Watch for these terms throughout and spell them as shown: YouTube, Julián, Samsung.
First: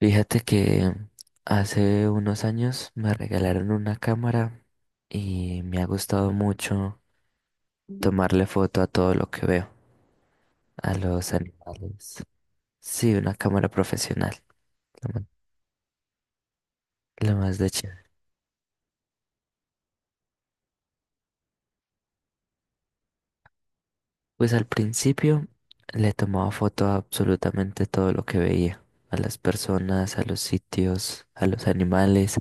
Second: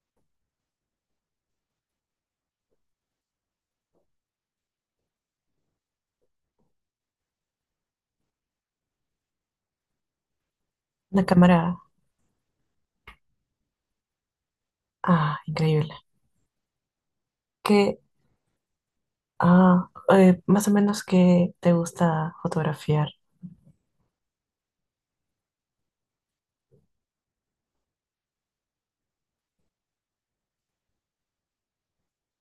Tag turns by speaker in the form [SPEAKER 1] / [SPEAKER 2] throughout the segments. [SPEAKER 1] Fíjate que hace unos años me regalaron una cámara y me ha gustado mucho tomarle foto a todo lo que veo, a
[SPEAKER 2] Una
[SPEAKER 1] los
[SPEAKER 2] cámara,
[SPEAKER 1] animales. Sí, una cámara profesional, lo ma-
[SPEAKER 2] ah, increíble.
[SPEAKER 1] lo más de
[SPEAKER 2] ¿Qué,
[SPEAKER 1] chévere.
[SPEAKER 2] Más o menos, ¿qué te gusta fotografiar?
[SPEAKER 1] Pues al principio le tomaba foto a absolutamente todo lo que veía, a las personas, a los sitios, a los animales,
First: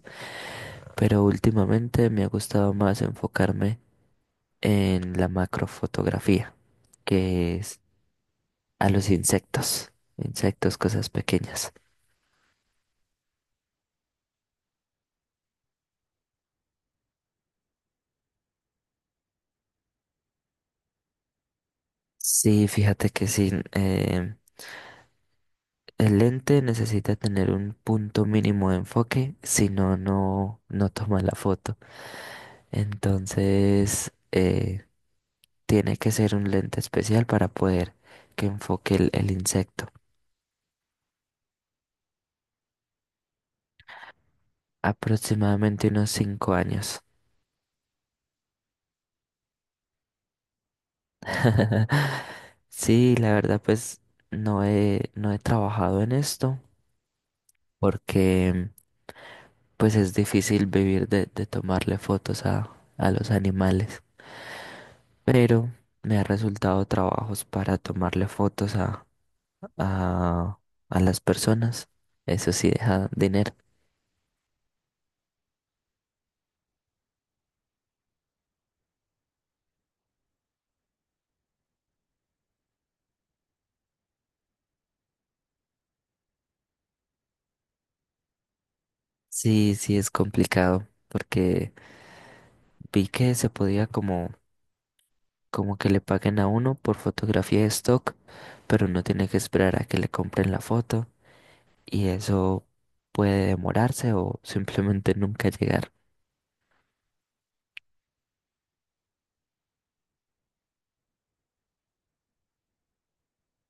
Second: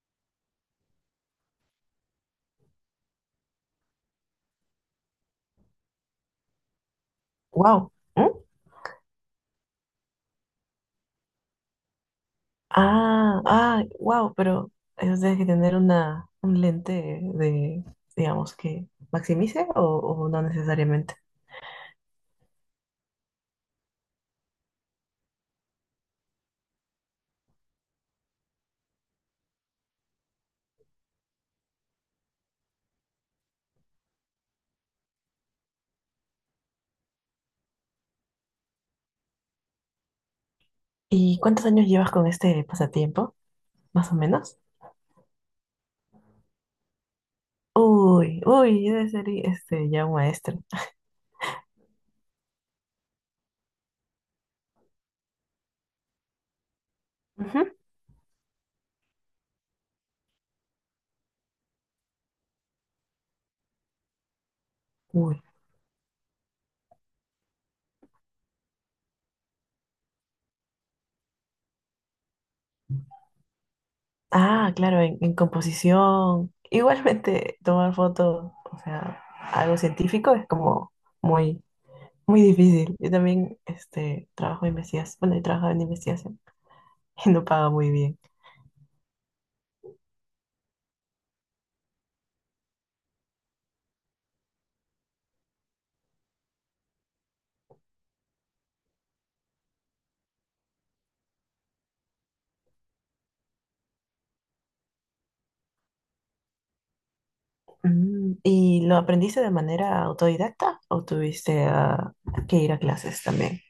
[SPEAKER 1] pero últimamente me ha gustado más enfocarme en la macrofotografía, que es.
[SPEAKER 2] Wow.
[SPEAKER 1] A los insectos, insectos, cosas pequeñas.
[SPEAKER 2] Ah, ah, wow, pero eso tienes que tener un lente de, digamos, que maximice o no necesariamente.
[SPEAKER 1] Sí, fíjate que sí, el lente necesita tener un punto mínimo de enfoque, si no, no toma la foto. Entonces, tiene que ser un lente especial para poder que enfoque el insecto.
[SPEAKER 2] ¿Y cuántos años llevas con este pasatiempo, más o menos?
[SPEAKER 1] Aproximadamente unos 5 años.
[SPEAKER 2] Uy, debe ser ya un maestro.
[SPEAKER 1] Sí, la verdad, pues no he trabajado en esto
[SPEAKER 2] Ujú.
[SPEAKER 1] porque pues es difícil vivir de tomarle fotos a los animales, pero me ha resultado trabajos para tomarle fotos a, a las personas. Eso sí deja dinero.
[SPEAKER 2] Ah, claro, en composición. Igualmente, tomar fotos, o sea, algo científico es como muy, muy difícil. Yo también, trabajo en investigación, bueno, he trabajado en investigación. No paga muy bien.
[SPEAKER 1] Sí, sí es complicado porque vi que se podía como que le paguen a uno por fotografía de stock, pero uno tiene que esperar a que le compren la foto y eso puede demorarse o simplemente nunca llegar.
[SPEAKER 2] Mm, ¿y lo aprendiste de manera autodidacta o tuviste que ir a clases también?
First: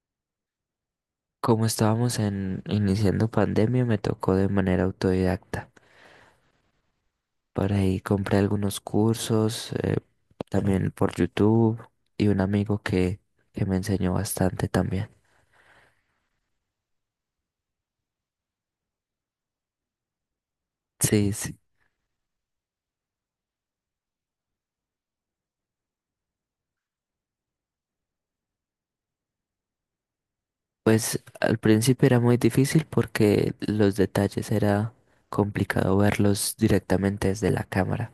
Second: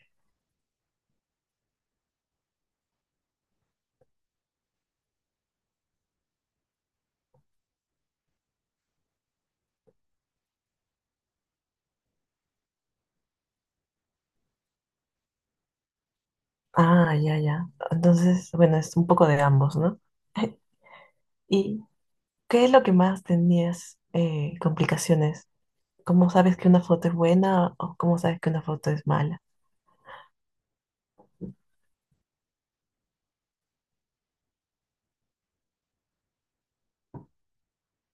[SPEAKER 1] Como estábamos en iniciando pandemia, me tocó de manera autodidacta. Por ahí compré algunos cursos, también por YouTube, y un amigo que me enseñó bastante también.
[SPEAKER 2] Ah, ya, ya. Entonces, bueno, es un poco de ambos, ¿no?
[SPEAKER 1] Sí, sí.
[SPEAKER 2] ¿Y qué es lo que más tenías, complicaciones? ¿Cómo sabes que una foto es buena o cómo sabes que una foto es mala?
[SPEAKER 1] Pues al principio era muy difícil porque los detalles era complicado verlos directamente desde la cámara.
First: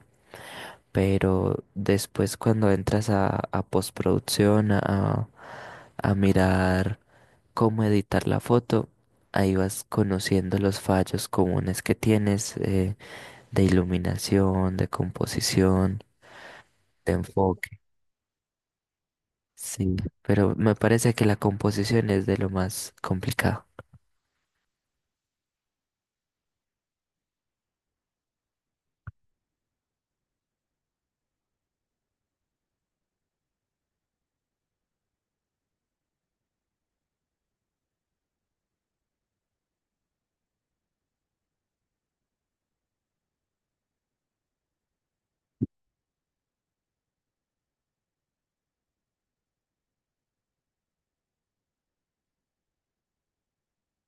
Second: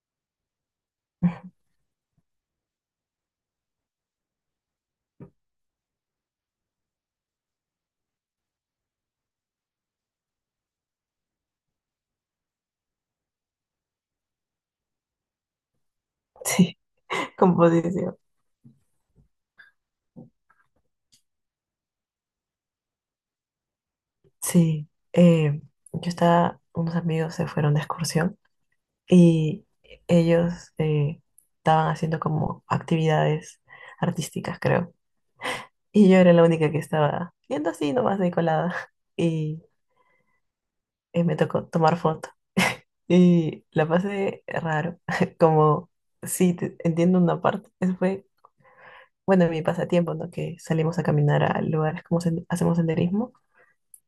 [SPEAKER 1] Pero después cuando entras a postproducción, a mirar cómo editar la foto. Ahí vas conociendo los fallos comunes que tienes de iluminación, de composición,
[SPEAKER 2] Sí,
[SPEAKER 1] de enfoque.
[SPEAKER 2] composición.
[SPEAKER 1] Sí, pero me parece que la composición es de lo más complicado.
[SPEAKER 2] Sí, eh, yo estaba, unos amigos se fueron de excursión. Y ellos, estaban haciendo como actividades artísticas, creo. Y yo era la única que estaba viendo así nomás de colada y me tocó tomar foto. Y la pasé raro, como sí, entiendo una parte. Eso fue, bueno, mi pasatiempo, ¿no? Que salimos a caminar a lugares como hacemos senderismo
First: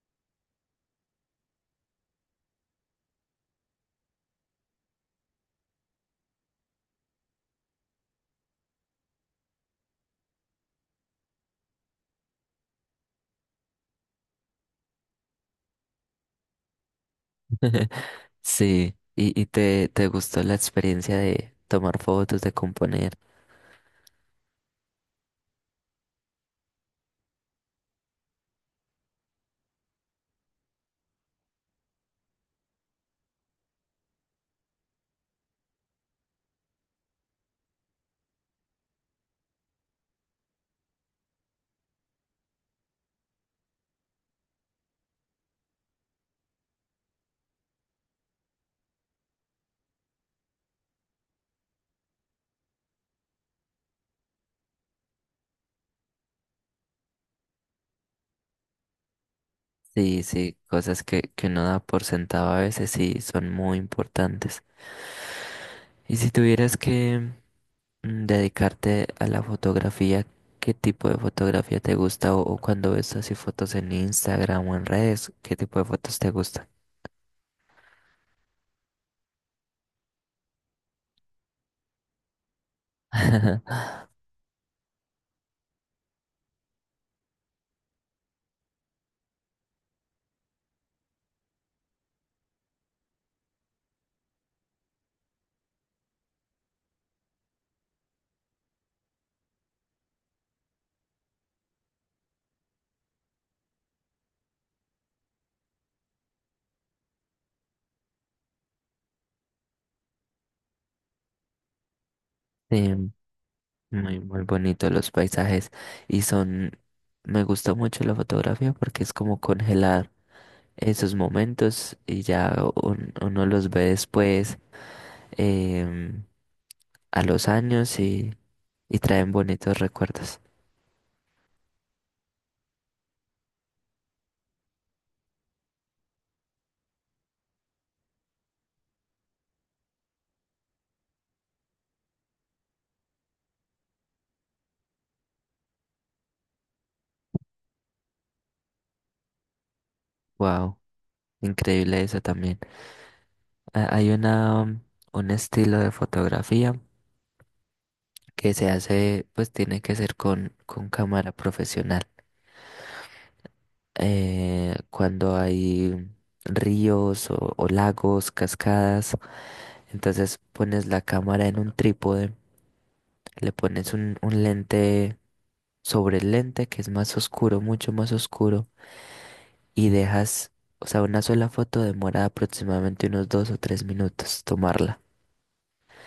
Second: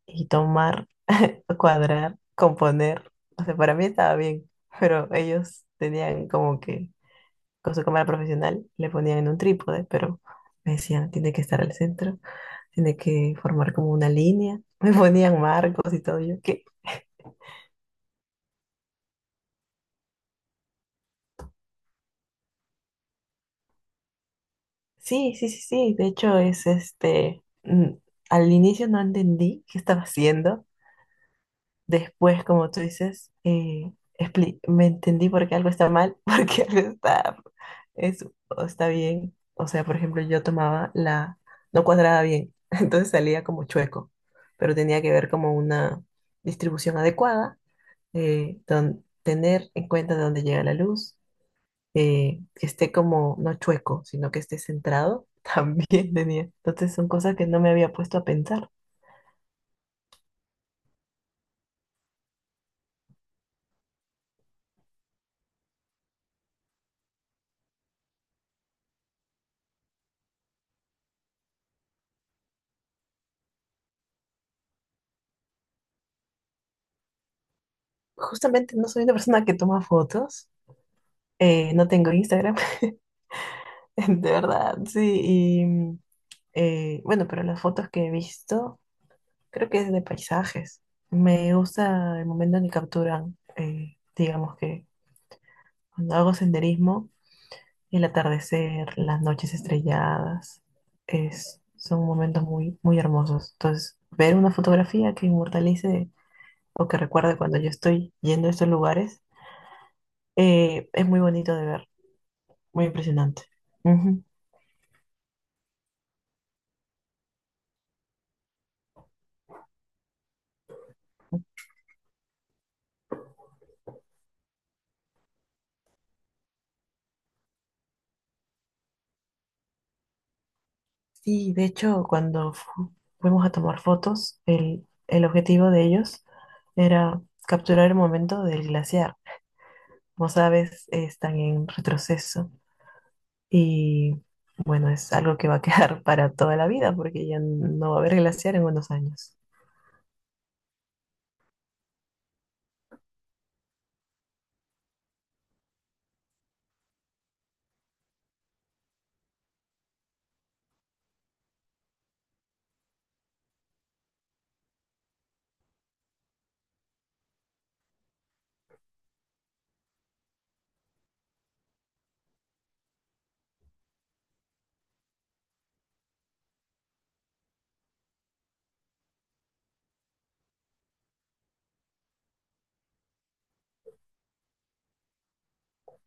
[SPEAKER 2] y tomar, cuadrar, componer. O sea, para mí estaba bien, pero ellos tenían como que con su cámara profesional, le ponían en un trípode, pero me decían, tiene que estar al centro, tiene que formar como una línea. Me ponían marcos y todo. Yo, que
[SPEAKER 1] Sí, y te gustó la experiencia de tomar fotos, de componer.
[SPEAKER 2] sí, sí, sí, sí. De hecho, es mm, al inicio no entendí qué estaba haciendo. Después, como tú dices, me entendí por qué algo está mal, por qué algo está, es, o está bien. O sea, por ejemplo, yo tomaba la, no cuadraba bien, entonces salía como chueco, pero tenía que ver como una distribución adecuada, tener en cuenta de dónde llega la luz, que esté como, no chueco, sino que esté centrado, también tenía. Entonces son cosas que no me había puesto a pensar.
[SPEAKER 1] Sí, sí, cosas que uno da por sentado a veces sí son muy importantes. Y si tuvieras que dedicarte a la fotografía, ¿qué tipo de fotografía te gusta? ¿O, o cuando ves así fotos en Instagram o en redes, qué tipo de fotos te gustan?
[SPEAKER 2] Justamente no soy una persona que toma fotos. No tengo Instagram, de verdad, sí. Y mm, bueno, pero las fotos que he visto, creo que es de paisajes. Me gusta el momento en que capturan, digamos que cuando hago senderismo, el atardecer, las noches estrelladas, es, son momentos muy hermosos. Entonces, ver una fotografía que inmortalice o que recuerde cuando yo estoy yendo a estos lugares, es muy bonito de ver, muy
[SPEAKER 1] Sí,
[SPEAKER 2] impresionante.
[SPEAKER 1] muy, muy bonito los paisajes y son, me gusta mucho la fotografía porque es como congelar esos momentos y ya uno los ve después em, a los años y traen bonitos recuerdos.
[SPEAKER 2] Sí, de hecho, cuando fuimos a tomar fotos, el objetivo de ellos era capturar el momento del glaciar. Como sabes, están en retroceso y bueno, es algo que va a quedar para toda la vida porque ya no va a haber glaciar en unos años.
[SPEAKER 1] Wow, increíble eso también. Hay una, un estilo de fotografía que se hace, pues tiene que ser con cámara profesional. Cuando hay ríos o lagos, cascadas, entonces pones la cámara en un trípode, le pones un lente sobre el lente que es más oscuro, mucho más oscuro, y dejas, o sea, una sola foto demora aproximadamente unos dos o tres minutos tomarla.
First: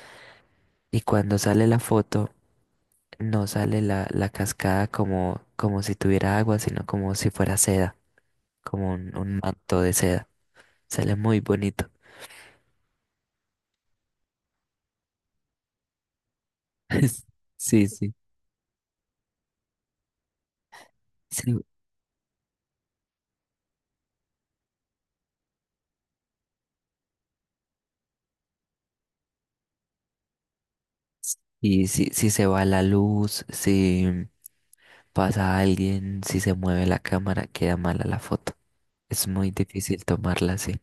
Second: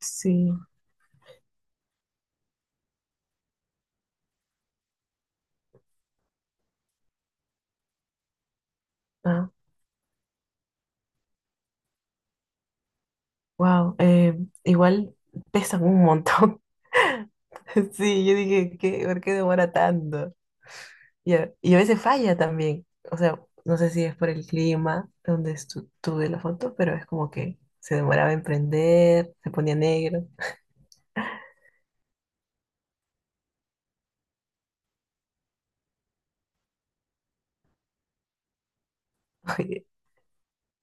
[SPEAKER 2] Sí,
[SPEAKER 1] Y cuando sale la foto, no sale la cascada como si tuviera agua, sino como si fuera seda, como un
[SPEAKER 2] ah,
[SPEAKER 1] manto de seda. Sale muy bonito.
[SPEAKER 2] wow, igual pesan un montón.
[SPEAKER 1] Sí, sí.
[SPEAKER 2] Sí, yo dije, ¿qué? ¿Por qué demora tanto?
[SPEAKER 1] Sí.
[SPEAKER 2] Y a veces falla también. O sea, no sé si es por el clima donde estuve la foto, pero es como que se demoraba en prender, se ponía negro.
[SPEAKER 1] Y si se va la luz, si pasa alguien, si se mueve la cámara, queda mala la foto. Es muy
[SPEAKER 2] Oye,
[SPEAKER 1] difícil tomarla así.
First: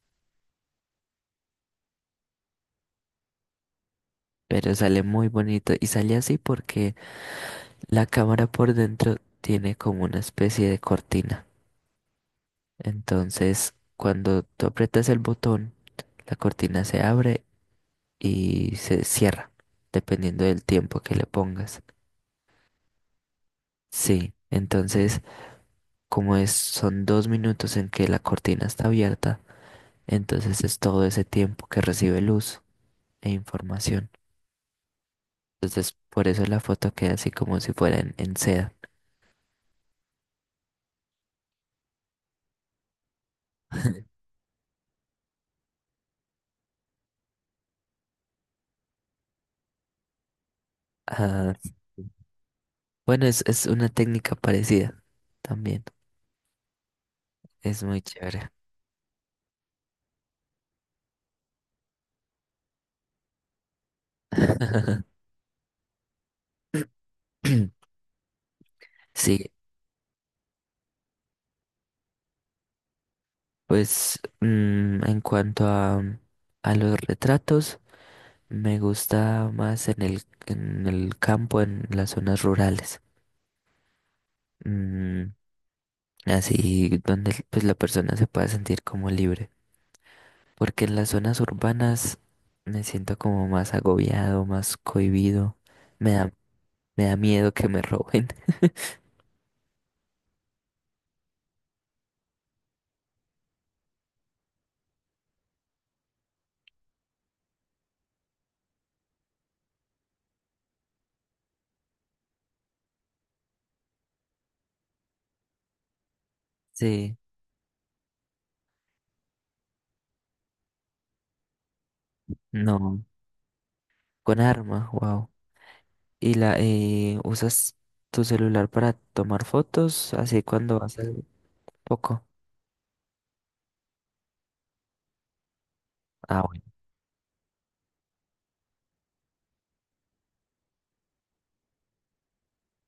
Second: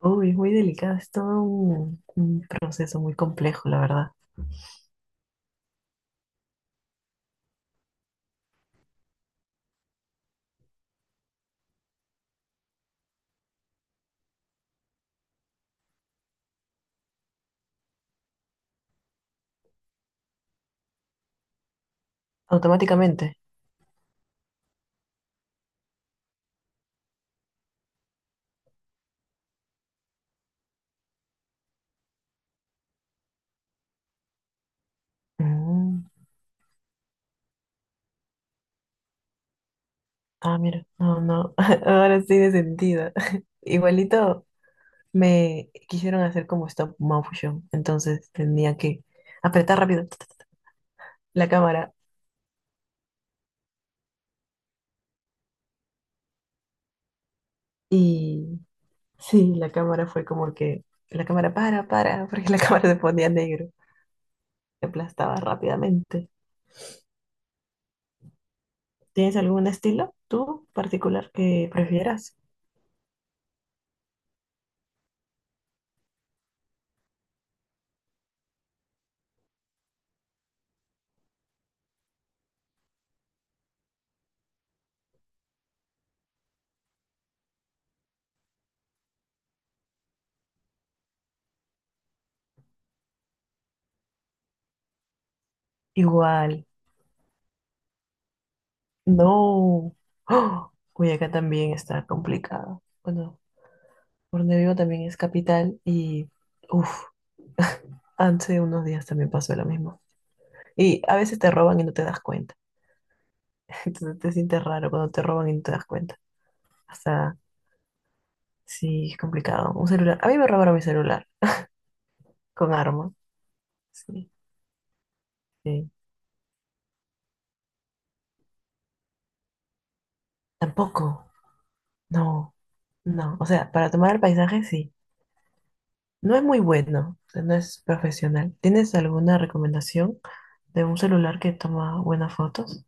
[SPEAKER 2] uy, es muy delicado, es todo un proceso muy complejo, la verdad.
[SPEAKER 1] Pero sale muy bonito y sale así porque la cámara por dentro tiene como una especie de cortina. Entonces, cuando tú aprietas el botón, la cortina se abre y se cierra, dependiendo del tiempo que le pongas.
[SPEAKER 2] Automáticamente.
[SPEAKER 1] Sí, entonces como es, son dos minutos en que la cortina está abierta, entonces es todo ese tiempo que recibe luz e información. Entonces
[SPEAKER 2] Mm.
[SPEAKER 1] por eso la foto queda así como si fuera en seda.
[SPEAKER 2] Ah, mira, no, no, ahora sí de sentido. Igualito me quisieron hacer como stop motion, entonces tenía que apretar rápido la
[SPEAKER 1] Ah,
[SPEAKER 2] cámara.
[SPEAKER 1] bueno, es una técnica parecida también. Es muy chévere.
[SPEAKER 2] Y sí, la cámara fue como que la cámara para, porque la cámara se ponía negro, se aplastaba rápidamente. ¿Tienes
[SPEAKER 1] Sí,
[SPEAKER 2] algún estilo tú particular que prefieras?
[SPEAKER 1] pues en cuanto a los retratos. Me gusta más en el campo, en las zonas rurales. Mm, así donde pues la persona se pueda sentir como libre. Porque en las zonas urbanas me siento como más agobiado, más cohibido. Me da,
[SPEAKER 2] Igual,
[SPEAKER 1] me da miedo que me roben.
[SPEAKER 2] no. ¡Oh! Uy, también está complicado. Bueno, por donde vivo también es capital y uff, hace unos días también pasó lo mismo. Y a veces te roban y no te das cuenta. Entonces te sientes raro cuando te roban y no te das cuenta. O
[SPEAKER 1] Sí,
[SPEAKER 2] sea, sí, es complicado. Un celular. A mí me robaron mi celular. Con
[SPEAKER 1] no.
[SPEAKER 2] armas, sí,
[SPEAKER 1] Con arma, wow.
[SPEAKER 2] sí.
[SPEAKER 1] Y la usas tu celular para tomar fotos así cuando vas al
[SPEAKER 2] Tampoco,
[SPEAKER 1] poco.
[SPEAKER 2] no, no. O sea, para tomar el paisaje, sí. No
[SPEAKER 1] Ah,
[SPEAKER 2] es muy bueno, o sea, no es profesional. ¿Tienes alguna recomendación de un celular que toma buenas fotos?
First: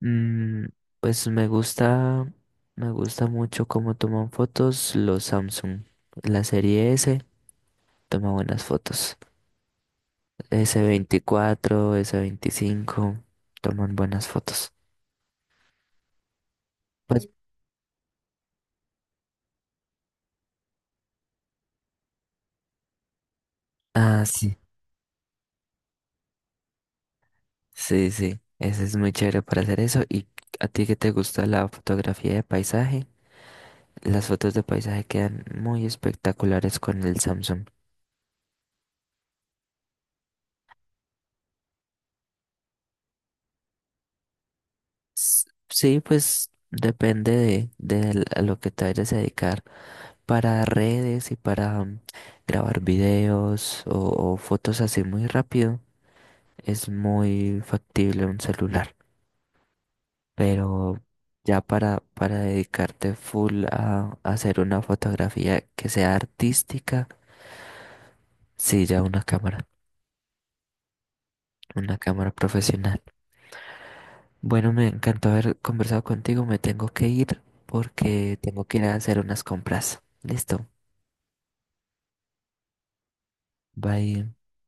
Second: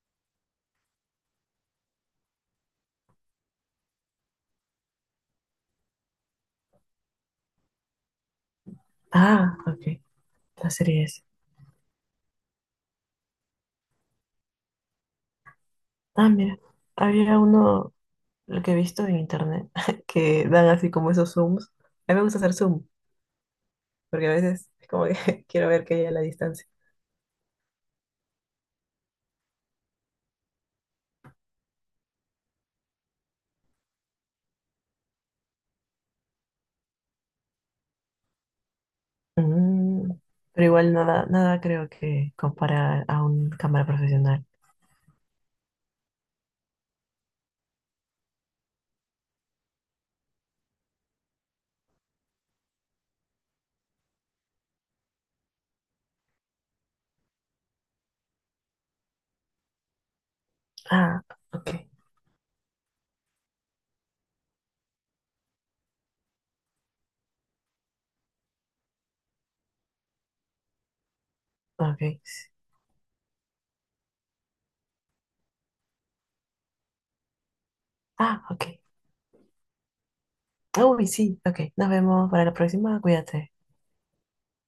[SPEAKER 1] mm, pues me gusta mucho cómo toman fotos los Samsung. La serie S toma buenas fotos.
[SPEAKER 2] Ah, ok, la
[SPEAKER 1] s
[SPEAKER 2] serie es.
[SPEAKER 1] veinticuatro S25 toman buenas fotos.
[SPEAKER 2] Ah, mira,
[SPEAKER 1] Pues,
[SPEAKER 2] había uno, lo que he visto en internet, que dan así como esos zooms. A mí me gusta hacer zoom,
[SPEAKER 1] ah,
[SPEAKER 2] porque a
[SPEAKER 1] sí,
[SPEAKER 2] veces es como que quiero ver qué hay a la distancia.
[SPEAKER 1] sí, sí. Ese es muy chévere para hacer eso. ¿Y a ti que te gusta la fotografía de paisaje? Las fotos de paisaje quedan muy espectaculares con el Samsung.
[SPEAKER 2] Mm, pero igual nada creo que compara a una cámara profesional.
[SPEAKER 1] Sí, pues depende de a lo que te vayas a dedicar. Para redes y para grabar videos o fotos así muy rápido, es muy factible un celular. Pero
[SPEAKER 2] Ah,
[SPEAKER 1] ya
[SPEAKER 2] ok,
[SPEAKER 1] para dedicarte full a hacer una fotografía que sea artística, sí, ya una
[SPEAKER 2] ok.
[SPEAKER 1] cámara profesional. Bueno, me encantó haber conversado contigo, me tengo que ir porque
[SPEAKER 2] Ah,
[SPEAKER 1] tengo que
[SPEAKER 2] ok.
[SPEAKER 1] ir a hacer unas compras. Listo,
[SPEAKER 2] Uy, sí, ok. Nos vemos para la próxima. Cuídate.
[SPEAKER 1] bye.